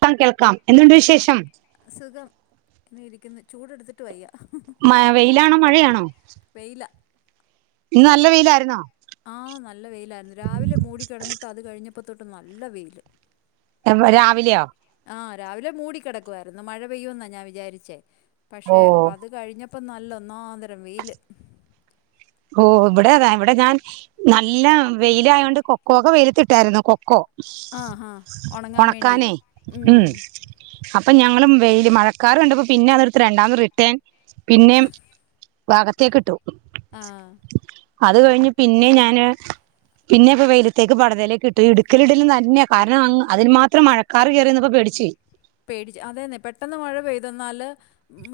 [unintelligible] ക്കേൾക്കാം എന്തുണ്ട് വിശേഷം ഇന്നെ ഇരിക്കുന്നു ചൂടെടുത്തിട്ട് വയ്യ മ വെയിലാണോ മഴയാണോ വെയില ഇന്ന് നല്ല വെയില് ആയിരുന്നോ ആഹ നല്ല വെയിലായിരുന്നു രാവിലെ മൂട കിടന്നിട്ട് അത് കഴിഞ്ഞ അപ്പ തൊട്ട് നല്ല വെയില് [unintelligible] രാവിലെയോ ആഹ് രാവിലെ മൂടിക്കിടക്കുവായിരുന്നു മഴ പെയ്യൂ എന്നാ ഞാൻ വിചാരിച്ചേ ഓ പക്ഷെ അത് കഴിഞ്ഞ അപ്പ നല്ല ഒന്നാന്തരം വെയില് ഓ ഇവിടെതാ ഇവിടെ ഞാൻ നല്ല വെയില ആയ കൊണ്ട് കൊക്കോ ഒക്കെ വെയിലത്തി ഇട്ടായിരുന്നു കൊക്കോ ആ ആ ഉണങ്ങാൻ വേണ്ടി ഉം അപ്പം ഞങ്ങളും വെയില് മഴക്കാറ് കണ്ടപ്പോ പിന്നെ അതട്ത്ത് രണ്ടാമത് റിട്ടേൺ പിന്നേ അകത്തേക്കിട്ടു ആ അത് കഴിഞ്ഞ് പിന്നെ ഞാന് പിന്നെ വെയിലത്തേക്ക് പടതയിലേക്ക് ഇട്ട് ഇട്ക്ക്‌ലിടല് തന്നെയാ കാരണം അതിൽ മാത്രം മഴക്കാറ് കേറിവന്നപ്പോ പേടിച്ച് ഓയ് പേടിച്ച് അതെന്നെ പെട്ടെന്ന് മഴ പെയ്തന്നാല്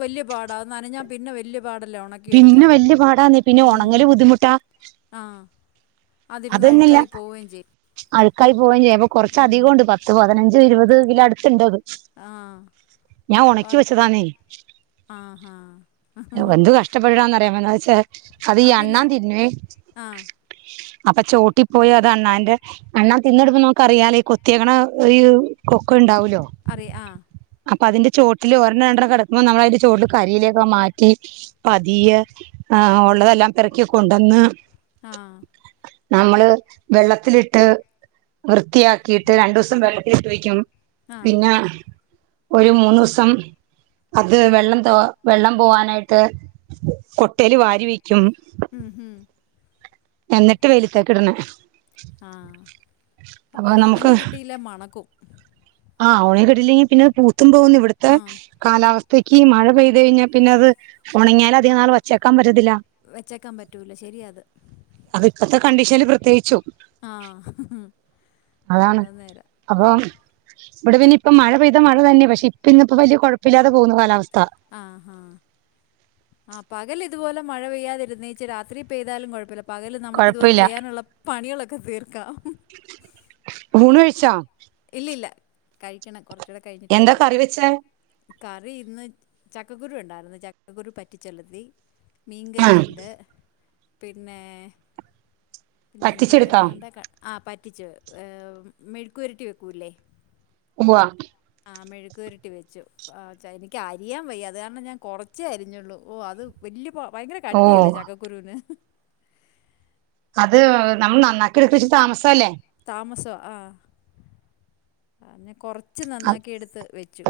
വല്യ പാടാ ന്നനഞ്ഞാ പിന്നെ വല്യ പിന്നെ വല്യ പാടാന്നെ പിന്നെ ഉം ഉണങ്ങല് ബുദ്ധിമുട്ടാ ആ അതിരുന്ന് അത്ന്നില്ല അഴുക്കായി പോവുകയും ചെയ്യും അഴുക്കായി പോവുകയും ചെയും കൊറച്ച് ഉം അധികംണ്ട് [unintelligible] ഇരുപത് ല് അടുത്ത്ണ്ടോ അത് ആ ഞാൻ ഉണക്കി അത് വെച്ചതാന്നേ ആഹാ എന്ത് കഷ്ടപ്പെട്ടിട്ടാന്ന അറിയാ സ അത് ആ ഈ അണ്ണാ പിന്നെ തിന്നുവേ ആ അപ്പൊ ചോട്ടി പോയാ അത് അണ്ണാന്റെ അണ്ണാൻ തിന്നെടുമ്പോ നമുക്ക്‌ അറിയാലേ ഈ കൊത്തിയക്ക്‌ണ ഈ കൊക്ക ഉണ്ടാവൂല്ലോ അറിയാ ആ പ്പ അതിന്റെ ചോട്ടില് ഒരെണ്ണ രണ്ടെണ്ണ കെടക്കുമ്പ നമ്മൾ അതിന്റെ ചോട്ടിൽ കരയിലേക്കെ മാറ്റി പതിയെ ഉള്ളതെല്ലാം പേറക്കി കൊണ്ടന്ന് ആ നമ്മള് വെള്ളത്തിലിട്ട് വൃത്തിയാക്കിയിട്ട് രണ്ടു ദിവസം വെള്ളത്തിലിട്ട് വെക്കും ആ പിന്നെ ഒരു മൂന്ന് ദിവസം അത് വെള്ളം തോ വെള്ളം പോവാനായിട്ട് കൊട്ടേല് വാരി വെക്കും ഉം ഉം എന്നിട്ട് വെലിത്തേക്ക്ട്ണെ ആ അപ്പം അത് നമുക്ക് ഉണങ്ങി കിട്ടിയില്ല മണക്കും ആ ഉണങ്ങി കിട്ടില്ലെങ്കിൽ പിന്നെ പു ത്തുമ്പോന്ന് ഇവിടുത്തെ ആ കാലാവസ്ഥ ത്തേക്ക് മഴ പെയ്ത് കഴിഞ്ഞാൽ പിന്നെത് ഉണങ്ങിയാൽ അധികം നാൾ വച്ചേക്കാൻ പറ്റ വെച്ചേക്കാൻ പറ്റൂല ശരിയാ അത് അത് ഇപ്പത്തെ കണ്ടീഷനിൽ പ്രത്യേകിച്ചും ആ [unintelligible] അതാണ് അത് നേരാ അപ്പൊ ഇവിടെ പിന്നെ ഇപ്പ മഴ പെയ്താ മഴ നന്നിം ബക്ഷേ ഇപ്പ ഇന്നിപ്പോ വലിയ കുഴപ്പല്ലാതെ പോകുന്നു കാലാവസ്ഥ ആ ഹാ പകല് ഇതുപോലെ മഴ പെയ്യാതിരുന്നേച്ച് രാത്രി പെയ്താലും കുഴപ്പല്ല പകല് നമ്മക്ക് ഇതുപോലെ കുഴപ്പമില്ല ചെയ്യാനുള്ള പണികളൊക്കെ തീർക്കാം ഊണ് കഴിച്ചോ ഇല്ലില്ല കഴിക്കണം കൊ എന്താ കറിവെച്ചെ? കറി ഇന്ന് ചക്കക്കുരു ഉണ്ടാര്ന്നു ചക്കക്കുരു പറ്റിച്ചൊലത്തി ആ മീൻകറിയ്ണ്ട്. പിന്നെ പിന്നെ എന്തു പറ്റിച്ചെടുത്തോ വരുന്നുണ്ട് ആ പറ്റിച്ചു ഏഹ് മെഴുക്കുപരട്ടി വെക്കൂലേ ഉവ്വ ആ മെഴക് പരട്ടി വെച്ചു ആ എനിക്ക് അരിയാൻ വയ്യ അത് കാരണം ഞാൻ കൊറച്ചേ അരിഞ്ഞുള്ളൂ ഓ അത് വല്ല്യ ഭയങ്കര കട്ടില്ലേ ഓ ചക്കകുരുന്ന് അത് നമ്മള് നന്നാക്കി എടുക്കച്ച് താമസംല്ലേ താമസ ആഹ് അ കൊറച്ച് കുറച്ച് നന്നാക്കിയെടുത്ത് വെച്ചു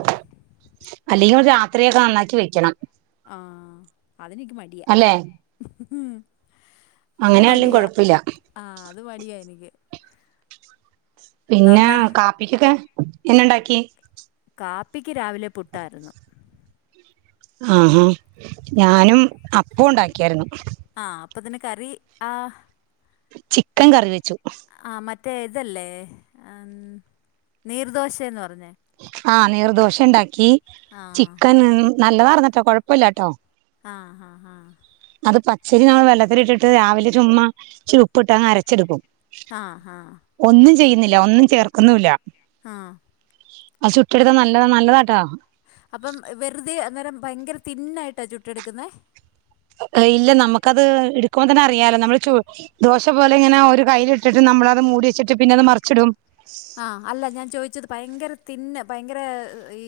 രാത്രി യൊക്കെ നന്നാക്കി വെക്കണം ആഹ് അതെനിക്ക് മടിയ അല്ലെ അത് അങ്ങനെയാണെലും മടിയാ കൊഴപ്പില്ല ആഹ് അത് മടിയാ എനിക്ക് പിന്നെ നന്ന കാപ്പിക്കൊക്കെ എന്നണ്ടാക്കി ടാപ്പിക് എക്ക് രാവിലെ പുട്ടായിരുന്നു ആഹാ ഞാനും അപ്പ ഉണ്ടാക്കിയായിരുന്നു ആഹ് അപ്പൊതിന്ന് കറി ആഹ് ചിക്കൻ കറി വെച്ചു മറ്റേ ഇതല്ലേ നീർദോശയന്ന് പറഞ്ഞേ ആ നീർ ദോശ ഉണ്ടാക്കി ആ ചിക്കന് നല്ലതാർന്നട്ടോ കൊഴപ്പില്ലട്ടോ ആഹ് ഹ ഹ അത് പച്ചരി നമ്മൾ വെള്ളത്തിലിട്ടിട്ട് രാവിലെ ചുമ്മ ചിരിപ്പ്ട്ട് അങ് അരച്ചെടുക്കും ആഹ് ആഹ് [unintelligible] ചെയ്യുന്നില്ല ഒന്നും ചേർക്കുന്നുില്ല ആഹ് അത് ചുട്ട് എടുത്ത നല്ലത നല്ലതാട്ടാ അപ്പം വെറുതെ അന്നേരം ഭയങ്കര തിന്നായിട്ടാ ചുട്ടെടുക്കുന്നേ ഇല്ല നമുക്കത് എടുക്കുമ്പോ തന്നെ അറിയാാലോ നമ്മള് ചു ദോശ പോലെ ഇങ്ങനെ ഒരു കയ്യിൽ ഇട്ടിട്ട് നമ്മളത് മൂടി വച്ചിട്ട് പിന്നെ അത് മറിച്ചിടും ആഹ് അല്ല ഞാൻ ചോദിച്ചത് ഭയങ്കര തിന്ന ഭയങ്കര ഈ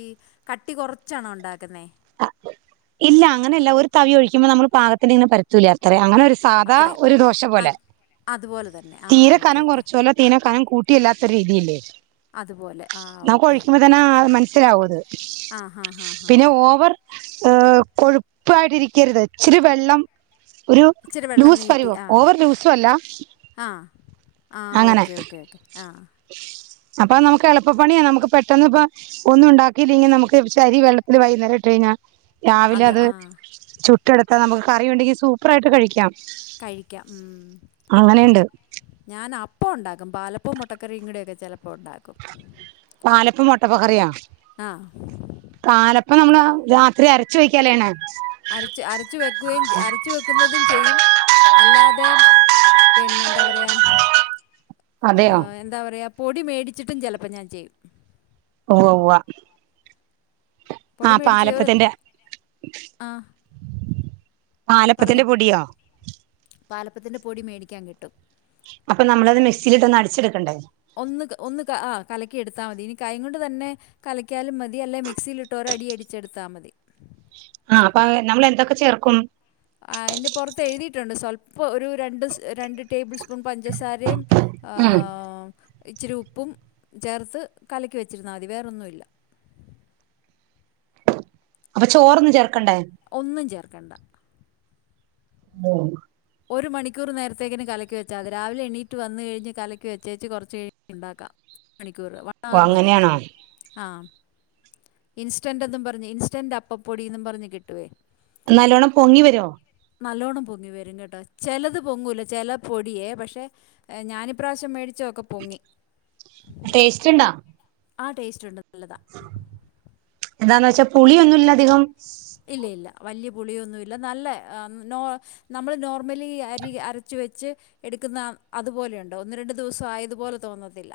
കട്ടി കുറച്ചാണോ ഉണ്ടാക്കുന്നെ ഇല്ല അങ്ങനെയല്ല ഒരു തവി ഒഴിക്കുമ്പോ നമ്മള് പാകത്തിന്റെ ഇങ്ങനെ പരുത്തൂല അത്ര അങ്ങനെ ഒരു സാധാ അത്രയും ഒരു ദോശ ആ, പോലെ അതുപോലെ തന്നെ ആ തീരെ ഓക്കെ കനം ഓക്കെ കുറച്ചുവല്ല തീരെ കനം കൂ [unintelligible] രീതി ഇല്ലേ അതുപോലെ ആ നമുക്ക് ഓക്കെ ഒഴിക്കുമ്പോ തന്നെ ആ മനസ്സിലാവുത് ആ ഹാ ഹാ ഹാ അ കൊഴുപ്പായിട്ടിരിക്കരുത് ഇച്ചിരി വെള്ളം ഒരു ഇച്ചിരി വെള്ളം ലൂസ് നീട്ടി പരുവം ആ ഓവർ ലൂസും അല്ല ആ ആ അങ്ങനെ ഓക്കെ ഓക്കേ ഓക്കേ ആ അപ്പൊ നമുക്ക് എളുപ്പണിയാ നമുക്ക് പെട്ടന്ന് ഇപ്പൊ ഒന്നും ഉണ്ടാക്കില്ലെങ്കിൽ നമുക്ക് അരി വെള്ളത്തിൽ വൈകുന്നേരം ഇട്ട് കഴിഞ്ഞ രാവിലെ അത് ചുട്ട് [unintelligible] നമ്മക്ക് കറി ഉണ്ടെങ്കിൽ സൂപ്പറായിട്ട് കഴിക്കാം കഴിക്കാം ഉം അങ്ങനെയുണ്ട് ഞാൻ ഇപ്പ ഉണ്ടാക്കും പാലപ്പം മുട്ടക്കറികൂടെയക്കെ ചിലപ്പ ഇപ്പൊ ഉണ്ടാക്കും പാലപ്പം മുട്ടപ്പ കറിയാ ആഹ് അപ്പൊ നമ്മള് രാത്രി അരച്ചു വെക്കല്ലേ ചെയ്യണേ അരച്ച് അരച്ച വെക്കുകയും അരച്ചു വെക്കുന്നതും ചെയ്യും അല്ലാതെ പിന്നെ എന്താ പറയ വെയാം അതെയോ ആഹ് എന്താ പറയാ പൊടി മേടിച്ചിട്ടും ചിലപ്പം ഞാൻ ചെയ്യും ഉവ് ഉവ്വ ആ പൊടി മേടിച്ച് ഒരു പാലപ്പത്തിന്റെ ആ പാലപ്പത്തിന്റെ പറഞ്ഞോ പൊടിയോ പാലപ്പത്തിന്റെ പൊടി മേടിക്കാൻ കിട്ടും അപ്പൊ നമ്മളത് മിക്സിയിലിട്ടൊന്ന് അടിച്ചെടുക്കണ്ടേ ഒന്ന് ഒന്ന് ആ കലക്കി എടുത്താൽ മതി ഇനി കൈ കൊണ്ട് തന്നെ കലക്കിയാലും മതി അല്ലെ മിക്സിയിലിട്ട് ഒരയടിച്ചെടുത്താൽ മതി ആ അപ്പൊ നമ്മള് എന്തൊക്കെ ചേർക്കും ആ അതിന്റെ പുറത്ത് എഴുതിയിട്ടുണ്ട് സ്വല്പം ഒരു രണ്ട് രണ്ട് ടേബിൾ സ്പൂ ല്പം പഞ്ചസാരേം ആ ഉം ഇച്ചിരി ഉപ്പും ചേർത്ത് കലക്കി വെച്ചിരുന്നാൽ മതി വേറൊന്നുമില്ല അപ്പൊ ചോറൊന്നും ചേർക്കില്ല് ഒന്നും ചേർ കണ്ട മൂൾ ഒരു മണിക്കൂർ നേരത്തേക്കിന് കലക്കി വെച്ചാമതി രാവിലെ എണിറ്റു വന്നു കഴിഞ്ഞു കലക്കി വെച്ചേച്ച് കുറച്ച് കഴിഞ്ഞിണ്ടാക്കാം ഒരു മണിക്കൂർ വൺ അവർ മതി അങ്ങനെയാണോ ആഹ് ഇൻസ്റ്റന്റന്നും പറഞ്ഞ് ഇൻസ്റ്റന്റ് അപ്പപ്പൊടിന്നും പറഞ്ഞ് കിട്ടുവേ നല്ലോണ്ണം പൊങ്ങി വരുവോ നല്ലോണ്ണം പൊങ്ങി വരും കേട്ടോ ചിലത് പൊങ്ങൂല ചില പൊടിയേ പക്ഷേ ഞാനിപ്രാവശ്യം മേടി ച്ചതൊക്കെ പൊങ്ങി ടേസ്റ്റ് ഉണ്ടോ ആ ടേസ്റ്റ് ഉണ്ട് നല്ലതാ [unintelligible] എന്താന്ന് വെച്ചാൽ പുളിയൊന്നും ഇല്ലധികം ഇല്ല ഇല്ല വലിയ പുളിയൊന്നുമില്ല നല്ല നോ നമ്മൾ നോർമലി അരി അരച്ച് വെച്ച് എടുക്കുന്ന അതുപോലെയുണ്ട ഒന്ന് രണ്ട് ദിവസം ആയതുപോലെ തോന്നത്തില്ല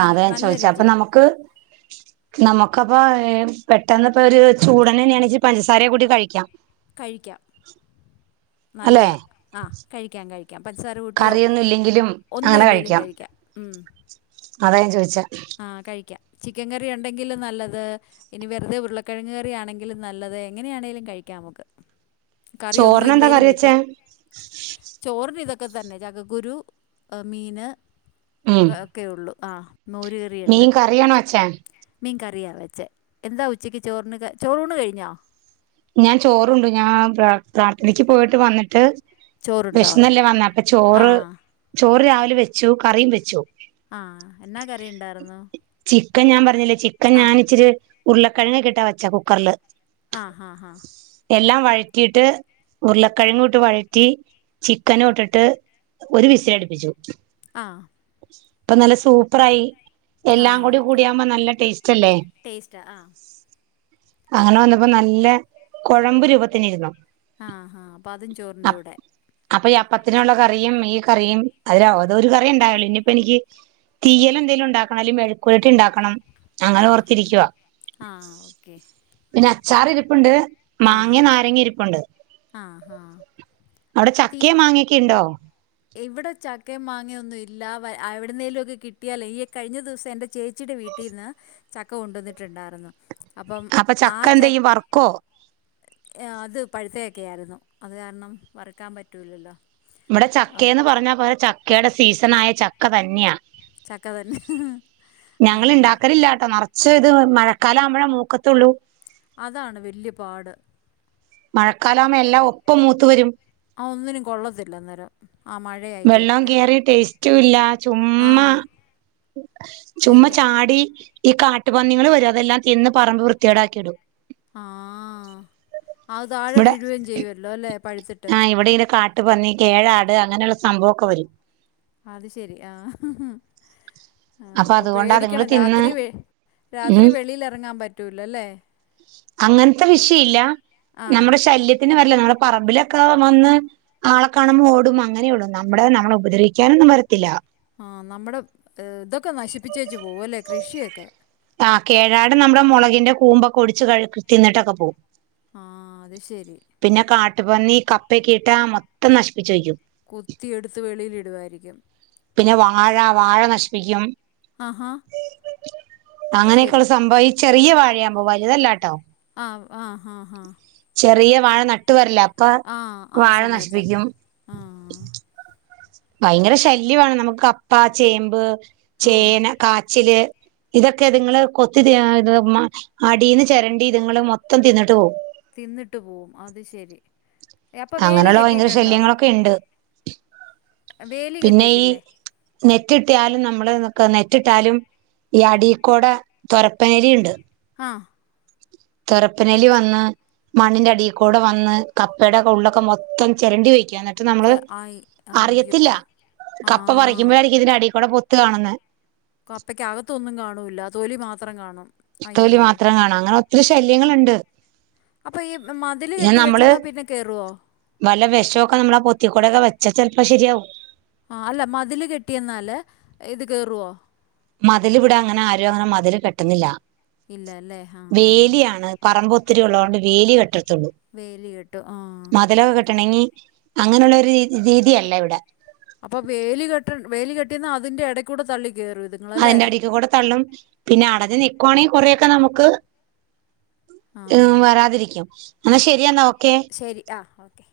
നല്ല അതെ ഞാൻ നല്ല ചോദിച്ച അപ്പൊ രുചിയാണ് നമുക്ക് നമുക്ക് നമുക്കപ്പ പെട്ടെന്ന് ഇപ്പോ ഒരു ചൂടനെ ഞാൻ ഇച്ചിരി പഞ്ചസാരയെ കൂട്ടി കഴിക്കാം കഴിക്കാം അല്ലെ നല്ലത ആ കഴിക്കാം കഴിക്കാം പഞ്ചാര കുട്ടിയോ കറിയൊന്നും ഇല്ലെങ്കിലും ഒന്നും അങ്ങനെ ഇല്ലെലും കഴിക്കാം ഉം അതാ ഞാൻ ചോദിച്ചാ ആ കഴിക്കാം ചിക്കൻ കറി ഉണ്ടെങ്കിലും നല്ലത് ഇനി വെറുതെ ഉരുളക്കിഴങ്ങ് കറി ആണെങ്കിലും നല്ലത് എങ്ങനെയാണെങ്കിലും കഴിക്കാം നമുക്ക് കറിയോന്നും ചോറിനെന്താ ഇല്ലേലും കറി വെച്ചേ കഴിക്കാം ചോറിന് ഇതൊക്ക ഒക്കെ തന്നെ ചക്കക്കുരു മീന് ഉം [unintelligible] ഒക്കേ ഉള്ളു ആ മോര് കറിയുണ്ട് മീൻ കറിയാണോ വെച്ചേ മീൻ കറിയാ വെച്ചെ എന്താ ഉച്ചയ്ക്ക് ചോറിന് ക ചോറൂണ് കഴിഞ്ഞോ ഞാൻ ചോറുണ്ട് ഞാൻ പ്രാർ പ്രാർത്ഥനക്ക് പോയിട്ട് വന്നിട്ട് ചോറുണ്ടോ വിഷനല്ലേ വന്നേ അപ്പ ആ ചോറ് ചോറ് രാവിലെ വെച്ചു കറിയും വെച്ചു ആ എന്നാ കറി ഉണ്ടായിരുന്നു ഒക്കെ ഞാൻ പറഞ്ഞില്ലേ ചിക്കൻ ആ ഞാനിച്ചിരി ഉരുളക്കിഴങ്ങി കിട്ടാ വെച്ചാത് കുക്കറില് ആ ആ ആ എല്ലാം വഴറ്റിയിട്ട് ഉരുളക്കിഴങ്ങും ഇട്ട് വഴറ്റി ചിക്കനും ഇട്ടിട്ട് ഒരു വിസില് അടിപ്പിച്ചു ആ ഇപ്പൊ നല്ല സൂപ്പർ ആയി എല്ലാം കൂടി കൂടിയാകുമ്പോ നല്ല ടേസ്റ്റ് അല്ലേ ടെസ്റ്റ് ആ അങ്ങനെ വന്നപ്പോ നല്ല കൊഴമ്പ് രൂപത്തിനിരുന്നോ ആ ഹ അപ്പ അതും ചോറിന്റെ കൂടെ അപ്പൊ അപ്പത്തിനുള്ള കറിയും ഈ കറിയും അതിലതോ ഒരു കറിയ ഉണ്ടായല്ലോ ഇനിയിപ്പ എനിക്ക് തീയൽ എന്തെങ്കിലും ഉണ്ടാക്കണം അല്ല മെഴക്കുരട്ടി ഉണ്ടാക്കണം ആ അങ്ങനെ ഹ ഓർത്തിരിക്കുവാ ആ ഓക്കെ ചാറിരി പ്പ്ണ്ട് ആഹ് മാങ്ങി നാരങ്ങി ഇരിപ്പുണ്ട് ആഹ് ആഹ് അവിടെ ചക്കയ മാങ്ങയൊക്കെ ഉണ്ടോ എവിടെ ചക്കയും മാങ്ങെന്നും ഇല്ല എവിടുന്നേലും ഒക്കെ കിട്ടിയാല ഈ കഴിഞ്ഞ ദിവസം എൻറെ ചേച്ചിയുടെ വീട്ടിൽന്ന് ചക്ക കൊണ്ടുവന്നിട്ടുണ്ടായിരുന്നു അപ്പം അപ്പൊ ആ ചക്ക ച എന്ത് ചെയ്യും വറുക്കോ അത് പഴുത്തേ ഒക്കെയായിരുന്നു അത് കാരണം വറക്കാൻ പറ്റൂല്ലല്ലോ ഇവിടെ ചക്കയന്ന് പറഞ്ഞ പോലെ ചക്കയുടെ സീസണായ ചക്ക തന്നെയാ ചക്കതന്നെ ആ ചേ ഇത് മഴക്കാലം ആവുമ്പഴ മൂക്കത്തുള്ളൂ അതാണ് വല്യപാട് മഴക്കാല ആമ്പ എല്ലാം ഒപ്പം മൂത്ത വരും ആ ഒന്നിനും കൊള്ളത്തില്ലന്നേരം വെള്ളാം കേറി ടേസ്റ്റ് റ്റൂല്ലാ ചുമ്മാ ആഹ് ചുമ്മ ശരിയാ ചാടി ഈ കാട്ടുപന്നികൾ വരും അതെല്ലാം തിന്ന് പറമ്പ് വൃത്തിയേടാക്കി ഇടും ആഹ അതാഴെ ഇവിടെ വീഴുകയും ചെയ്യുവല്ലോ ല്ലേ പഴുത്തിട്ട് ട്ട് പന്നി കേഴാട് അങ്ങനെയുള്ള സംഭവൊക്കെ വരും അത് ശെരി ആ ആ അപ്പൊ അപ്പോൾ അതുകൊണ്ട് അതുങ്ങൾ പേടിക്കണം തിന്ന് രാത്രി വെ ഉ രാത്രി വെളിയിൽ ഇറങ്ങാൻ പറ്റൂല അല്ലേ അങ്ങനത്തെ വിഷയ ഇല്ല ആ നമ്മുടെ ശല്യത്തിന് വരില്ല നമ്മുടെ പറമ്പിലൊക്കെ വന്ന് ആളെ കാണുമ്പോ ഓടും അങ്ങനെ ഉള്ളൂ നമ്മുടെ നമ്മള ഉപദ്രവിക്കാനൊന്നും വരത്തില്ല ആ നമ്മുടെ ഇതൊക്കെ നശിപ്പിച്ചേച്ച പോവല്ലേ കൃഷിയൊക്കെ ആ കേഴാട നമ്മുടെ മുളകിന്റെ കൂമ്പൊക്കെ ഒടിച്ച് കഴ തിന്നിട്ടൊക്കെ പോവും ങാ അത് ശരി കാട്ടപ്പന്നി കപ്പക്കെ ഇട്ടാ മൊത്തം നശിപ്പിച്ചുവയ്ക്കും കുത്തി എടുത്ത് വെളിയിൽ ഇടുവായിരിക്കും പിന്നെ വാഴ വാഴ നശിപ്പിക്കും അഹാ അങ്ങനെയൊക്കെള്ള സംഭവ ഇ ചെറിയ വാഴയാഭൊ വലുതല്ലാട്ടോ ങാ ങാ ങാ ങാ ചെറിയ വാഴ നട്ട് വരില്ല അ ങാ ആ സമയത്ത് ങാ ഭയങ്കര ശല്യമാണ് നമുക്ക് കപ്പ ചേമ്പ് ആ ചേന കാച്ചില് ഇതൊക്കെ ഇതുങ്ങള് കൊത്തി തിമ്മാ അടീന്ന് ചെരണ്ടി ഇതുങ്ങള് മൊത്തം തിന്നിട്ട് പോകും തിന്നിട്ട് പോവും അത് ശരി ഏ, അപ്പൊ വേലി അങ്ങനൊള്ള ഭയങ്കര കെട്ടിയിട്ടുണ്ടോ ശല്യങ്ങളൊക്കെ ഇണ്ട് വേലി കെട്ടീട്ടില്ലേ നെറ്റിട്ടിയാലും നമ്മള് ക്കെ നെറ്റിട്ടാലും ഈ അടീക്കോടെ തൊരപ്പനെലിയിണ്ട് ആ തൊരപ്പനെലി വന്ന് മണ്ണിന്റെ അടിയിക്കൂടെ വന്ന് കപ്പേടെക്കെ ഉള്ളൊക്കെ മൊത്തം ചിരണ്ടി വെക്കും എന്നിട്ട് നമ്മള് ചെ ആയി അയ്യോ അറിയത്തില്ല ആ കപ്പ പറിക്കുമ്പോഴാരിക്കും ഇതിന്റെ അടി കൂടെ പൊ ത്ത് കാണുന്നെ കപ്പക്കകത്തൊന്നും കാണൂല്ല തോലി മാത്രം കാണും തൊലി അയ്യോ മാത്രം കാണു അങ്ങനെ ഒത്തിരി ശൈ ലെങ്ങള്ണ്ട് അപ്പൊ ഈ മതില് പിന്നെ കെട്ടി നമ്മള് വെച്ചെന്നാ പിന്നെ കേറുവോ വല്ല വെഷോക്കെ നമ്മളാ പൊത്തിക്കൂടൊക്കെ വെ ചച്ചൽപ്പ ശരിയാവും ആ അല്ല മതില് കെട്ടിയന്നാല് ഇത് കേറുവോ മതിലിവിടെ അങ്ങനെ ആരും അങ്ങനെ മതില് കെട്ടുന്നില്ല ഇല്ല അല്ലേ ആ ആ വേലിയാണ് പറമ്പു ഒത്തിരി ഉള്ളോണ്ട് വേലി വെട്ട് തൊള്ളു വേലി കെട്ടും ആ മതലവ കെട്ടണങ്ങി അങ്ങനുള്ളൊരു രീതി രീതിയല്ല ഇവിടെ അപ്പൊ വേലി കെട്ട വേലി കെട്ടിയുന്ന അതിന്റെ എടെക്കൂടെ തള്ളി കയറും ഇതുങ്ങളല്ലേ അതിന്റെ അടിക്ക് കൂടെ തള്ളും പിന്നെ അടഞ്ഞ് നിക്കുവാണെ കൊറേയൊക്കെ നമുക്ക് ആ എം വരാതിരിക്കും എന്നാ ശരിയെന്നാ ഓ ശരി ആ ഓക്കെ